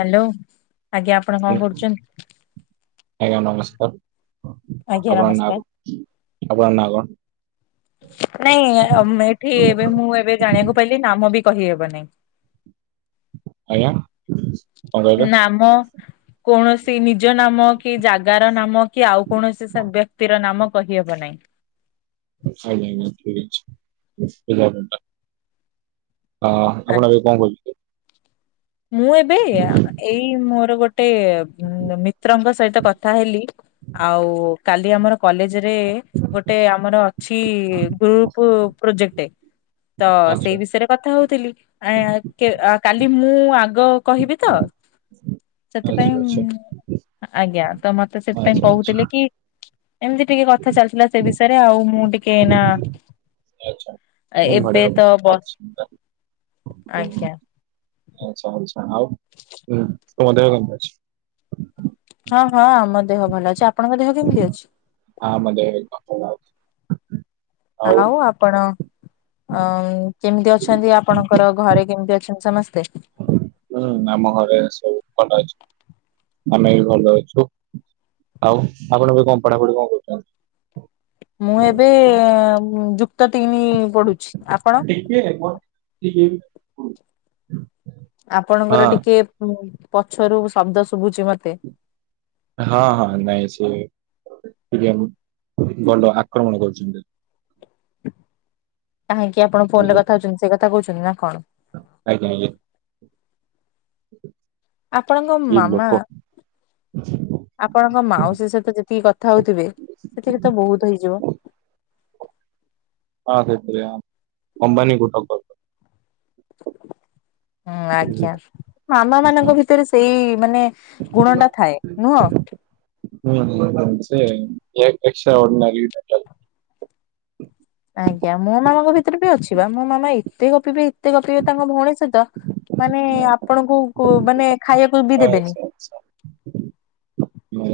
Hello, ଆଜ୍ଞା ଆପଣ କଣ ହ୍ୟାଲୋ କରୁଛନ୍ତି? ଆଜ୍ଞା ନମସ୍କାର। ଆଜ୍ଞା ଆପଣଙ୍କର ନମସ୍କାର ନାଁ, ଆପଣଙ୍କର ନାଁ କଣ? ନାଇଁ ଅମ୍ ଏଠି ଏବେ ମୁଁ ଏବେ ଜାଣିଆକୁ ପାଇଲିି, ନାମ ବି କହିହେବ ନାଇଁ। ଆଜ୍ଞା? କଣ କହିଲେ? ନାମ, କୌଣସି ନିଜ ନାମ, କି ଜାଗାର ନାମ କି ଆଉ କୌଣସି ସେ ବ୍ୟକ୍ତିର ନାମ କହିହେବ ନାହିଁ। ଆଜ୍ଞା ଆଜ୍ଞା ଠିକ ଅଛି। [unintelligible] ହଁ ଆପଣ ଏବେ କଣ କରୁଛ ମୁଁ ଏବେ, ଏଇ ମୋର ଗୋଟେ ମିତ୍ରଙ୍କ ସହିତ କଥା ହେଲି ଆଉ କାଲି ଆମର କଲେଜରେ ଗୋଟେ ଆମର ଅଛି ଗ୍ରୁପ ପ୍ରୋଜେକ୍ଟ। ତ ଆଚ୍ଛା ସେଇ ବିଷୟରେ କଥା ହଉଥିଲି। ଆ କେ କାଲି ମୁଁ ମୁଁ ଆଗ କହିବି ତ ସେଥିପାଇଁ, ଆଚ୍ଛା ଆଚ୍ଛା ଆଜ୍ଞା ତ ମତେ ସେଥିପାଇଁ ଆଚ୍ଛା ଆଚ୍ଛା କହୁଥିଲେ କି ଏମତି ଟିକେ କଥା ଚାଲିଥିଲା ସେ ବିଷୟରେ ଆଉ। ମୁଁ ଟିକେ ଏଇନା ଆଚ୍ଛା। ବଢିଆ ଏ-ଏବେ ତ ବ ଆଚ୍ଛା ଆଜ୍ଞା। ଆଚ୍ଛା ଆଚ୍ଛା। ଆଉ ହଁ, ତମ ଦେହ କେମତି ଅଛି? ହଁ ହଁ, ଆମ ଦେହ ଭଲ ଅଛି। ଆପଣଙ୍କ ଦେହ କେମତି ଅଛି? ହଁ ଆମ ଦେହ ବି ଭଲ ଅଛି। ଆଉ ଆପ ଆପଣ ଅଁ କେମିତି ଅଛନ୍ତି ଆପଣଙ୍କର ଘରେ କେମତି ଅଛନ୍ତି ସମସ୍ତେ? ହୁଁ, ଆମ ଘରେ ସବୁ ଭଲ ଅଛନ୍ତି। ଆମେ ବି ଭଲ ଅଛୁ। ଆଉ ଆପଣ ଏବେ କଣ ପଢାପଢି କଣ କରୁଛନ୍ତି? ମୁଁ ଏବେ ଯୁକ୍ତ ତିନି ପଢୁଛି। ଆପଣ? ଟିକେ ହଁ ଆପଣଙ୍କର ଟିକେ ପ-ପଛରୁ ଶବ୍ଦ ଶୁଭୁଛି ମତେ। ହଁ ହଁ। ନାଇଁ ସିଏ ଟିକେ ଗଣ୍ଡ ଆକ୍ରମଣ କରୁଛନ୍ତି। କାହିଁକି ଆପଣ ଫୋନରେ ବୁଝିଲ କଥା ହଉଛନ୍ତି, ସେଇ କଥା କହୁଛନ୍ତି ନା କଣ? ଆଜ୍ଞା ଆଜ୍ଞା। ଆପଣଙ୍କ କି ମାମା ଲୋକ ଆପଣଙ୍କ ମାଉସୀ ସହିତ ଯେତିକି କଥା ହଉଥିବେ, ସେତିକି ତ ବହୁତ ହେଇଯିବ? ହଁ ସେପରି ଆ ଅମ୍ବାନୀକୁ ଟକ୍କର। ହୁଁ ଆଜ୍ଞା। ବୁଝିଲ ମାମାମାନଙ୍କ ଭିତରେ ସେଇ ମାନେ ଗୁଣଟା ଥାଏ ନୁହଁ? ହୁଁ ହୁଁ ହୁଁ ସେ [unintelligible] ଆଜ୍ଞା। ମୋ ମାମାଙ୍କ ଭିତରେ ବି ଅଛି ବା, ମୋ ମାମା ଏତେ ଗପିବେ ଏତେ ଗପିବେ ତାଙ୍କ ଭଉଣୀ ସହିତ, ମାନେ ଟ୍ୟାଲେଣ୍ଟ। ଆପଣଙ୍କୁ କୁ-କୁ ମାନେ ଖାଇଆକୁ ବି ଦେବେନି। ମୁଁ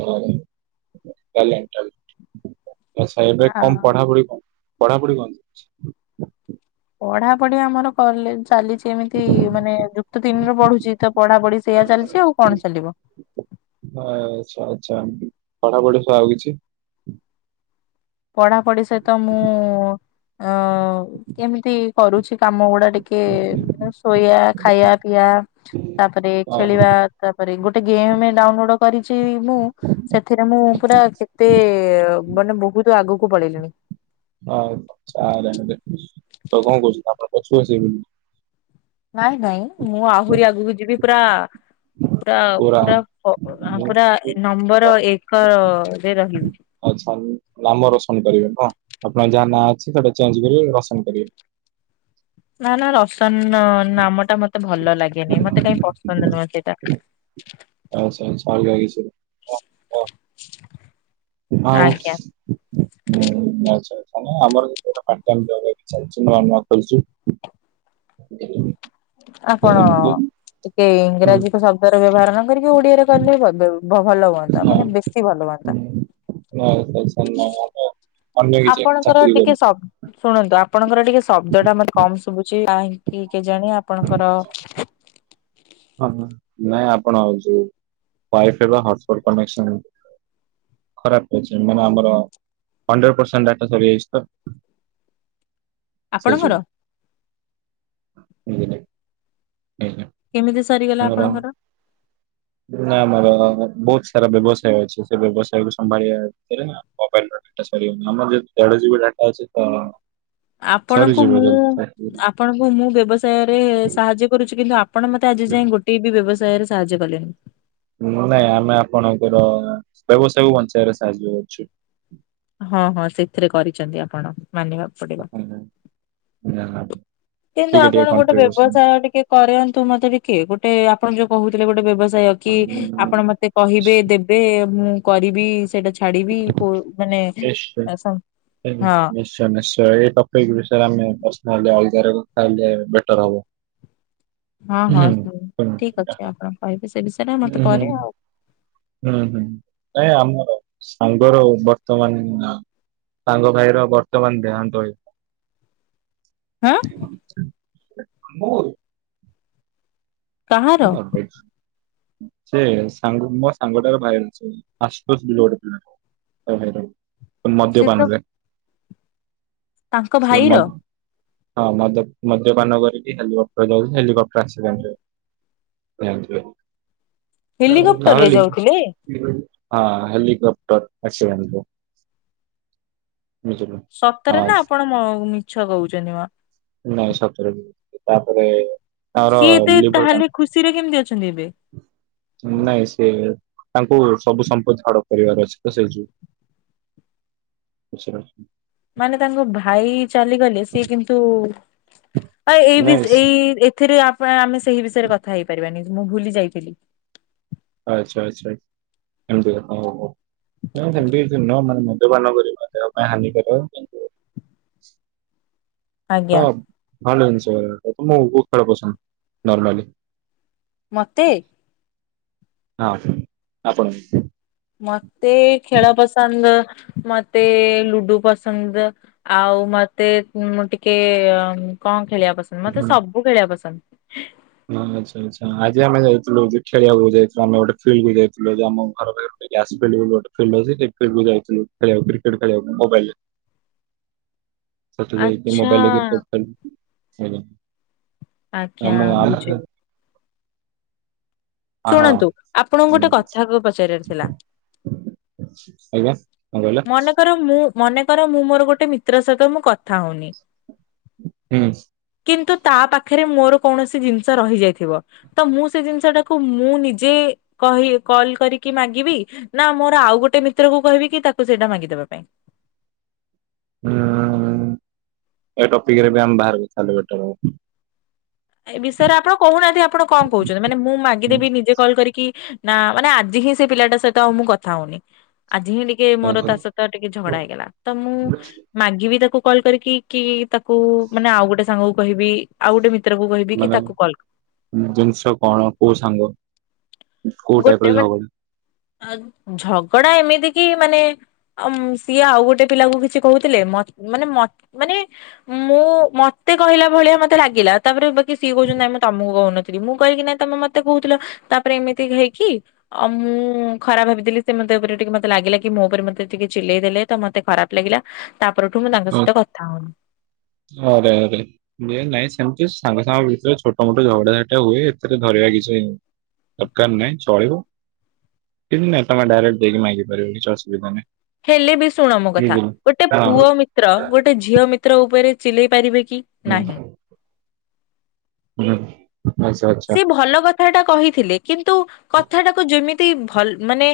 ଘରେ [unintelligible] ଆଚ୍ଛା ଏବେ ଆ କଣ ପଢା ପଢି କଣ ପଢାପଢି କଣ? ଚାଲିଛି? ପଢା ପଢି ଆମର କଲେଜ ଚାଲିଛି। ଯେମିତି ମାନେ ଯୁକ୍ତ ତିନରେ ପଢୁଛି ତ ପଢା ପଢି ସେଇଆ ଚାଲିଛି ଆଉ କଣ ଚାଲିବ। ଆ ଛା ଆଛା ପଢା ପଢି ସହ ଆଉ କିଛି? ପଢା ପଢି ସହିତ ମୁଁ ଅ କେମିତି କରୁଛି କାମ ଗୁଡା ଟିକେ ଶୋଇଆ ଖାଇଆ ପିଇଆ। ତାପରେ ହଁ ହଁ ଖେଳିବା ତାପରେ ଗୋଟେ ଗେମ ଡାଉନଲୋଡ କରିଛି ମୁଁ। ସେଥିରେ ମୁଁ ପୁରା କେତେ ମାନେ ବହୁତ ଆଗକୁ ପଳେଇଲିିଣି। ଆଉ କଣ ‌ଆଜ୍ଞା ଆଜ୍ଞା ଦେଖୁଛି ତାହେଲେ କଣ କହୁଛନ୍ତି ଆପଣ ପଛକୁ ଘୁଞ୍ଚିବେନି। ନାଇଁ ନାଇଁ ମୁଁ ଆହୁରି ଆଗକୁ ଯିବି ପୁରା ପୁରା ପୁରା ପ ପୁରା ମୁଁ ନମ୍ବର ଏକର ରେ ରହିବି। ଆଛା ନାମ ରୋସନ କରିବେ ନୁହଁ ଆପଣଙ୍କ ଯାହା ନାଁ ଅଛି ସେଟା ଚେଞ୍ଜ କରିବେ ରୋସନ କରିବେ। ନା ନା ରୋସନ ନାମ ଟା ମତେ ଭଲ ଲାଗେନି ମତେ କାଇଁ ପସନ୍ଦ ନୁହେଁ ସେଇଟା। ଆଛା ଆଛା ଅଲଗା କିଛି। ନାହିଁ। ଆଉ। ଆଜ୍ଞା। ହୁଁ ଆଛା ଆଛା ନାଇଁ ଆମର ଏବେ ଗୋଟା ପାର୍ଟ ଟାଇମ୍ ଯବ ଚାଲିଛି ନୂଆ ନୁଆ କରିଛୁ। ହ ଆପଣ ଟିକେ ଇଂରାଜୀ କୁ ଶବ୍ଦରେ ବ୍ୟବହାର କାଇଁ। ଫିରି ବି ଓଡିଆରେ କହିଲେ ବଦଳୁ ଭଲ ହୁଅନ୍ତା ମାନେ ବେଶୀ ଭଲ ହୁଅନ୍ତା। ନାଇଁ ପ ଇସା ନାଇଁ [unintelligible] ଅନ୍ୟ କିଛି ଏକ ଆପଣଙ୍କର ଚାକିରି ଟିକେ କରୁଛୁ। ଶବ୍ ଶୁଣନ୍ତୁ ଆପଣଙ୍କ ର ଟିକେ ଶବ୍ଦ ଟା ମତେ କମ ଶୁଭୁଛି କାହିଁକି କେ ଜାଣି ଆପଣଙ୍କ ର। ହଁ ନାଇଁ ଆପଣ ଯୋଉ ୱାଇ ଫାଇ ରୁ ବା ହଟ ସ୍ପଟ କନେକ୍ସନ ହେଇଛି। ଖରାପ ଅଛି ମାନେ ଆମର ହଣ୍ଡ୍ରେଡ ପରସେଣ୍ଟ ଡାଟା ସରିଜାଇଛି ତ। ସେଇଥି ଆପଣଙ୍କର ପାଇଁ ବୁଝିଲେ। ଆଜ୍ଞା। କେମିତି ସରିଗଲା ଆପଣଙ୍କର। ନା ଆମର ବହୁତ ସାରା ବ୍ୟବସାୟ ଅଛି ସେ ବ୍ୟବସାୟ କୁ ସମ୍ଭାଳିବା ଭିତରେ ନା। ମୋବାଇଲ ର ଡାଟା ସରିଗଲା ଆମର ଯେହେତୁ ଦେଢ ଜିବି ଡାଟା ଅଛି ତ। ଆପଣଙ୍କୁ ସରିଯିବ ମୁଁ। ଜଲଦି। ଆପଣଙ୍କୁ ମୁଁ ବ୍ୟବସାୟରେ ସାହାଯ୍ୟ କରୁଛି କିନ୍ତୁ ଆପଣ ମତେ ଆଜି ଯାଏଁ ଗୋ ଟେ ବି ବ୍ୟବସାୟରେ ସାହାଯ୍ୟ କଲେନି। ନାଇଁ ଆମେ ଆପଣଙ୍କର ବ୍ୟବସାୟକୁ ବଞ୍ଚାଇବାରେ ସାହାଯ୍ୟ କରୁଛୁ। ହଁ ହଁ ସେଥିରେ କରିଛନ୍ତି ଆପଣ ମାନିବାକୁ ପଡିବ। [unintelligible] କିନ୍ତୁ ଟିକେ ଟିକେ ଆପଣ ଗୋଟେ କଣ୍ଟ୍ରିବ୍ୟୁସନ। ବ୍ୟବସାୟ ଟିକେ କରନ୍ତୁ ମତେ ଟିକେ ଗୋଟେ ଆପଣ ଯୋଉ କହୁଥିଲେ ଗୋଟେ ବ୍ୟବସାୟ। କି ଆପଣ ମତେ କହିବେ ଦେବେ ମୁଁ କରିବି ସେଇଟା ଛାଡ଼ିବି ପୋ ମାନେ ସ ହଁ। ନିଶ୍ଚୟ ନିଶ୍ଚୟ ଏ ଟ ପିକ ବିଷୟରେ ଆମେ ପରସନାଲି ଆଉ ଥରେ କଥା ହେଲେ ବେଟର ହବ। ହଁ ହୁଁ ହଁ ସିଓର ଠିକ ଅଛି ଆପଣ କହିବେ ସେ ବିଷୟ। ଉଁ। ହୁଁ ହୁଁ ନାଇ ଆମର ସାଙ୍ଗର ବର୍ତ୍ତମାନ। ତାଙ୍କ ଭାଇର ବର୍ତ୍ତମାନ ଦେହାନ୍ତ ହେଇଗଲା। ହଁ [unintelligible] କିଏ କାହାର ମାରିଦେଇଛି। ସେ ସାଙ୍ଗୁ ମୋ ସାଙ୍ଗଟାରେ ଭାଇ ର ଆଶୁତୋଷ ବେଲି ଗୋଟେ ପିଲା ଟା। ତା ଭାଇର ମଦ୍ୟ ସେ ତ ପାନରେ ତାଙ୍କ ସେ ଭାଇର ମ ହଁ ମଦ ମଦ୍ୟ ପାନ କରିକ ହେଲିକାପ୍ଟର ରେ ଯାଉଛି ହେଲିକପ୍ଟର ଆକ୍ସିଡେଣ୍ଟ ରେ। ଏ ଆଣୁଥୁବେ ହେଲିକପ୍ଟର ତାପରେ ରେ ଲି ଯାଉଥିଲେ ହଁ ହେଲିକପ୍ଟର ଆସି [unintelligible] ସତରେ ହଁ ନା ଆପଣ ମ ମିଛ କୋହୁଚନ୍ତି ମ? ନାଇଁ ସତରେ ବି ତାପରେ ତାର ସିଏ ଏବେ ଲିଭର କ୍ୟାନ ତାହେଲେ ଖୁସିରେ କେମତି ଅଛନ୍ତି ଏବେ? ନାଇଁ ସିଏ ତାଙ୍କୁ ସବୁ ସମ୍ପ ଝାଡ କରିବାର ଅଛି ତ ସେଇ ଯୋଉ ତ ସେରା ମାନେ ତାଙ୍କ ଭାଇ ଚାଲିଗଲେ ସିଏ କିନ୍ତୁ ଆ ଏଇ ନାଇଁ ବିସ୍ ଏଇ ଏ ଏଥିରେ ଆ ପାଇଁ ଆମେ ସେହି ବିଷୟରେ କଥା ହେଇପାରିବାନି ମୁଁ ଭୁଲିଯାଇଥିଲି। ଆଚ୍ଛା ଆଚ୍ଛା ଏମତି କଥା ହୋଉ ହୋଉ ନାଇଁ ସେମତି କିଛି ନୁହଁ ମୁଁ ଜିବନ କରି [inaudible] କାଇଁ ହାନି କରିବ। ତ ଆଜ୍ଞା ଭଲ ଜିନିଷ [unintelligible] ମୁଁ ବୋହୁତ ଖେଳ ପସନ୍ଦ ନର୍ମାଲି। ମତେ? ହଁ ଆପଣଙ୍କୁ। ମତେ ଖେଳ ପସନ୍ଦ ମତେ ଲୁଡୁ ପସନ୍ଦ। ଆଉ ମତେ ଉଁ ମୁଁ ଟିକିଏ କଣ ଖେଳିବା ପସନ୍ଦ ମତେ ସବୁ ଖେଳିବା ପସନ୍ଦ। ହଁ ଆଛା ଆଛା ଆଜି ଆମେ ଯାଇଥିଲୁ ବି ଖେଳିଆକୁ ଯାଇଥିଲୁ ଆମେ ଗୋଟେ ଫିଲଡକୁ ଯାଇଥିଲୁ ଆଜି ଆମ ଘର ପାଖରେ [unintelligible] ଫିଲଡ୍ ବି ଗୋଟେ ଫେମସ ସେ ଫିଲଡକୁ ଯାଇଥିଲୁ ଖଳିବାକୁ କ୍ରିକେଟ ଖେଳିବାକୁ ମୋବାଇଲରେ। [inaudible] ସେଠି ଯାଇକି ଆଚ୍ଛା ମୋବାଇଲରେ କ୍ରିକେଟ ଖେଳଲୁ ମୋବା ଆଜ୍ଞା ବୁଝିଲି। ହଁ ହଁ ଶୁଣନ୍ତୁ ଆପଣଙ୍କୁ ଗୋଟେ ହୁଁ, କଥା ପଚାରିବାର ଥିଲା। ଆଜ୍ଞା କଣ କହିଲ? ମନେକର ମୁଁ ମନେକର ମୁଁ ମୋର ଗୋଟେ ମିତ୍ର ସହିତ ମୁଁ କଥା ହୋଉନି। ହୁଁ। କିନ୍ତୁ ତା ପାଖରେ ମୋର କୌଣସି ଜିନଷ ରହିଯାଇଥିବ ତ ମୁଁ ସେ ଜିନଷଟା କୁ ମୁଁ ନିଜେ କହି କଲ କରିକି ମାଗିବି ନା ମୋର ଆଉ ଗୋଟେ ମିତ୍ରକୁ କହିବି କି ତାକୁ ସେଇଟା ମାଗିଦବା ପାଇଁ? ହୁଁ ଏ ଟପିକରେ ବି ଆମେ ବାହାରେ କଥା ହେଲେ ବେଟର ହବ। ଏ ବିଷୟରେ ଆପଣ କୋହୁନାହାନ୍ତି ଆପଣ କଣ କୋହୁଚନ୍ତି ମାନେ ମୁଁ ମାଗିଦେବି ନିଜେ କଲ୍ କରିକି ନା ମାନେ ଆଜି ହିଁ ସେ ପିଲାଟା ସହିତ ଆଉ ମୁଁ କଥା ହୋଉନି ଆଜି ହିଁ ଟିକେ ମୋର ତା ସ ହବ। ତ ଟିକେ ଝଗଡା ହେଇଗଲା ତ ମୁଁ ମାଗିବି ତାକୁ କଲ୍ କରିକି କି ତାକୁ ମାନେ ଆଉ ଗୋଟେ ସାଙ୍ଗକୁ କହିବି ଆଉ ଗୋଟେ ମି ତ୍ରକୁ କହିବି କି ତାକୁ କଲ୍ ଜିନଷ କଣ କୋଉ ସାଙ୍ଗ? କୋଉ ଟାଇପ ର ଗୋଟେ ମାନ୍ ଝଗଡା ଆଁ ଝଗଡା ଏମିତି କି ମାନେ ଆମ୍ ସିଏ ଆଉ ଗୋଟେ ପିଲାକୁ କିଛି କୋହୁଥିଲେ ମ ମାନେ ମ ମାନେ ମୁଁ ମତେ କହିଲା ଭଳିଆ ମତେ ଲାଗିଲା ତାପରେ ବାକି ସିଏ କୋହୁଚନ୍ତି ନାଇଁ ମୁଁ ତମୁକୁ କୋହୁନଥୁଲି ମୁଁ କହିଲି କି ନାଇଁ ତମେ ମ ତେ କୋହୁଥୁଲ ତାପରେ ଏମିତି ହେଇକି ଆଉ ମୁଁ ଖରାପ୍ ଭାବିଦେଲି ସେ ମତେ ଉପରେ ଟିକେ ମତେ ଲାଗିଲା କି ମୋ ଉପରେ ମତେ ଟିକେ ଚିଲେଇ ଦେଲେ। ତ ମତେ ଖରାପ ଲାଗିଲା ତା ପରଠୁ ମୁଁ ତାଙ୍କ ସହିତ କଥା ହୋଉନି। ଆରେ ଆରେ ମେନ ନାଇଁ ସେମତି ସାଙ୍ଗ ସାଙ୍ଗ ଭିତରେ ଛୋଟ ମୋଟ ଝଗଡାଝାଣ୍ଟି ହୁଏ ଏଥିରେ ଧରିବା କିଛି ଦରକାର ନାଇଁ ଚଳିବ। କିନ୍ତୁ ନାଇଁ ତମେ ଡାଇରେକ୍ଟ ଦେଇକି ମାଗିପାରିବ କିଛି ଅସୁବିଧା ନାଇଁ। ହେଲେ ବି ଶୁଣ ମୋ କଥା ଗୋଟେ ପୁଅ ମିତ୍ର ଗୋଟେ ଝିଅ ମିତ୍ର ଉପରେ ଚିଲେଇ ପାରିବେ କି ନାହିଁ? ନାଁ। କଥା ହିସାବରେ ସେ ଭଲ କଥା ଟା କହିଥିଲେ କିନ୍ତୁ କଥାଟାକୁ ଯେମିତି ଭଲ ମାନେ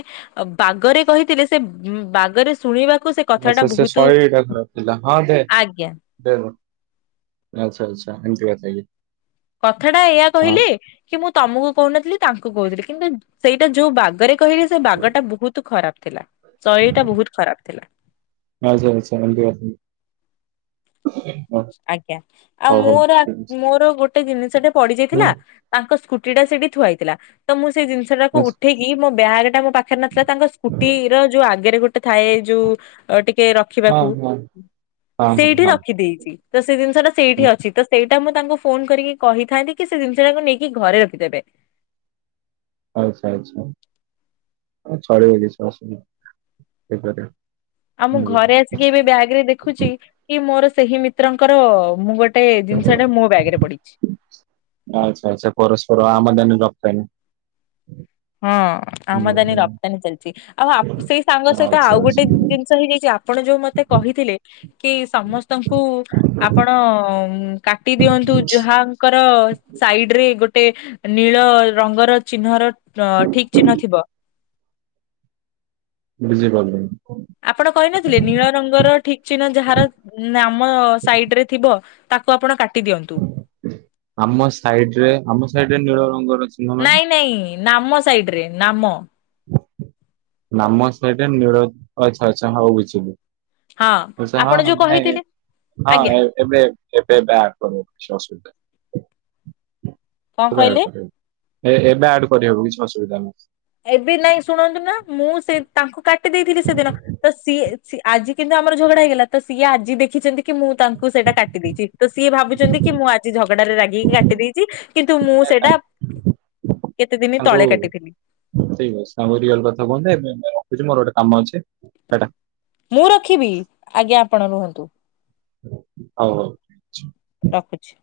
ବାଗରେ କହିଥିଲେ ସେ ଉଁ ବାଗରେ ଶୁଣିବା ଆଛା ସେ ଶୈଳୀଟା ଖରାପ୍ ଥିଲା ହଁ ଦେ ଆଜ୍ଞା ଦେମ ଆଚ୍ଛା ଆଚ୍ଛା ଏନ୍ତି କଥାକି କଥା ଟା ଏୟା କହିଲି ତମକୁ କହୁନଥିଲି ତାଙ୍କୁ କହୁଥିଲୁ ସେଟା ଯଉ ବାଗରେ କହିଲି ସେ ବାଗ ଟା ବହୁତ ଖରାପ ଥିଲା ଶୈଳି ଟା ବହୁତ ଖରାପ ଥିଲା। ଆଚ୍ଛା ଆଚ୍ଛା ଏମିତି କଥା କି ଆଜ୍ଞା ଆଉ ହଉ ହଉ ମୋର ଠିକ୍ ଅଛି ମୋର ଗୋଟେ ଜିନିଷ ଟେ ହଁ ପଡିଯାଇଥିଲା ତାଙ୍କ ସ୍କୁଟି ଟା ସେଠି ଥୁଆଇଥିଲା ତ ମୁଁ ସେଇ ଜିନିଷ ଟାକୁ ହଁ ଉଠେଇକି ମୋ ବ୍ୟାଗ ଟା ପାଖରେ ନଥିଲା ତାଙ୍କ ସ୍କୁଟିର ଯୋଉ ଆଗରେ ଗୋଟେ ଥାଏ ଯୋଉ ଟିକେ ରଖିବାକୁ ହଁ ହଁ ସେଇଠି ହଁ ରଖିଦେଇଛି ତ ସେ ଜିନିଷଟା ସେଇଠି ଅଛି ତ ସେ ସେଟା ମୁଁ ତାଙ୍କୁ ଫୋନ କରିକି କହିଥାନ୍ତି କି ସେ ଜିନିଷ ଟାକୁ ନେଇକି ଘରେ ରଖିଦେବେ। ଆଚ୍ଛା ଆଚ୍ଛା, ହଉ ଚାଲିବ କିଛି ଅସୁବିଧା ନାହିଁ, ହେଇପାରିବ। ଆଉ ମୁଁ ଘରେ ଆସିକି ଏବେ ବ୍ୟାଗ ରେ ଦେଖୁଛି କି ମୋର ସେହି ମିତ୍ରଙ୍କର ମୁଁ ଗୋଟ ଗୋଟେ ଜିନିଷ ଟେ ମୋ ବ୍ୟାଗ ରେ ପଡିଚି। ଆଛା ଆଛା ପରସ୍ପର ଆମଦାନି ରପ୍ତାନି। ହଁ ଆମଦାନୀ ରପ୍ତାନୀ ଚାଲିଚି, ଆଉ ସେଇ ସାଙ୍ଗ ସହିତ ଆଚ୍ଛା ଆଉ ଆଚ୍ଛା ଗୋଟେ ଜି ଜିନିଷ ହେଇଯାଇଚି ଆପଣ ଯୋଉ ମତେ କହିଥିଲେ, କି ସମସ୍ତଙ୍କୁ ଆପଣ କାଟି ଦିଅନ୍ତୁ ଯୁହାଙ୍କର ସାଇଡ ରେ ଗୋଟେ ନୀଳ ରଙ୍ଗର, ଚିହ୍ନର ଅ ଠିକ ଚିହ୍ନ ଥିବ। ଯିବା ପାଇଁ। ଆପଣ କହିନଥିଲେ, ନୀଳ ରଙ୍ଗର ଠିକ ଚିହ୍ନ ଯାହାର ନାମ ସାଇଡ ରେ ଥିବ ତାକୁ ଆପଣ କାଟି ଦିଅନ୍ତୁ। ଆମ ସାଇଡ ରେ, ଆମ ସାଇଡ ରେ ନୀଳ ରଙ୍ଗର ଅଛି। ନାଇଁ ନାଇଁ, ନାମ ସାଇଡରେ ନାମ। ନାମ ସେଇଡେ ରେ ନିଳ ଆଛା ଆଚ୍ଛା ହଉ ବୁଝିଲି। ହଁ ଓସ ଆପଣ ଯୋଉ ନାଇଁ କହିଥିଲେ ଆଜ୍ଞା ହଁ ଏଁ ଏବେ ଏବେ ବାହାର କର କିଛି ଆସୁବିଧା କଣ କହିଲେ? ଏବେ ଆଡ କରିହବ କିଛି ଅସୁବିଧା ନାହିଁ। ଏବେ ନାଇଁ ଶୁଣନ୍ତୁ ନା, ମୁଁ ସେ ତାଙ୍କୁ କାଟି ଦେଇଥିଲି ସେଦିନ। ତ ସିଏ, ଆଜି କିନ୍ତୁ ଆମର ଝଗଡା ହେଇଗଲା ତ ସିଏ ଆଜି ଦେଖିଛନ୍ତି କି ମୁଁ ତାଙ୍କୁ ସେଇଟା କାଟି ଦେଇଚି, ତ ସିଏ ଭାବୁଚନ୍ତି କି ମୁଁ ଆଜି ଝଗଡାରେ ରାଗିକି କାଟି ଦେଇଚି କିନ୍ତୁ ମୁଁ ସେଇଟା, କେତେ ଦିନ ତାଙ୍କୁ ତଳେ କାଟିଥିଲି। ଠିକ ଅଛି ସାଙ୍ଗ ରିଅଲ କଥା କୁହନ୍ତେ, ଏବେ ରଖୁଛି ମୋର ଗୋଟେ କାମ ଅଛି, ଟା ଟା। ମୁଁ ରଖିବି, ଆଜ୍ଞା ଆପଣ ରୁହନ୍ତୁ। ହଉ ହଉ। ରଖୁଚି।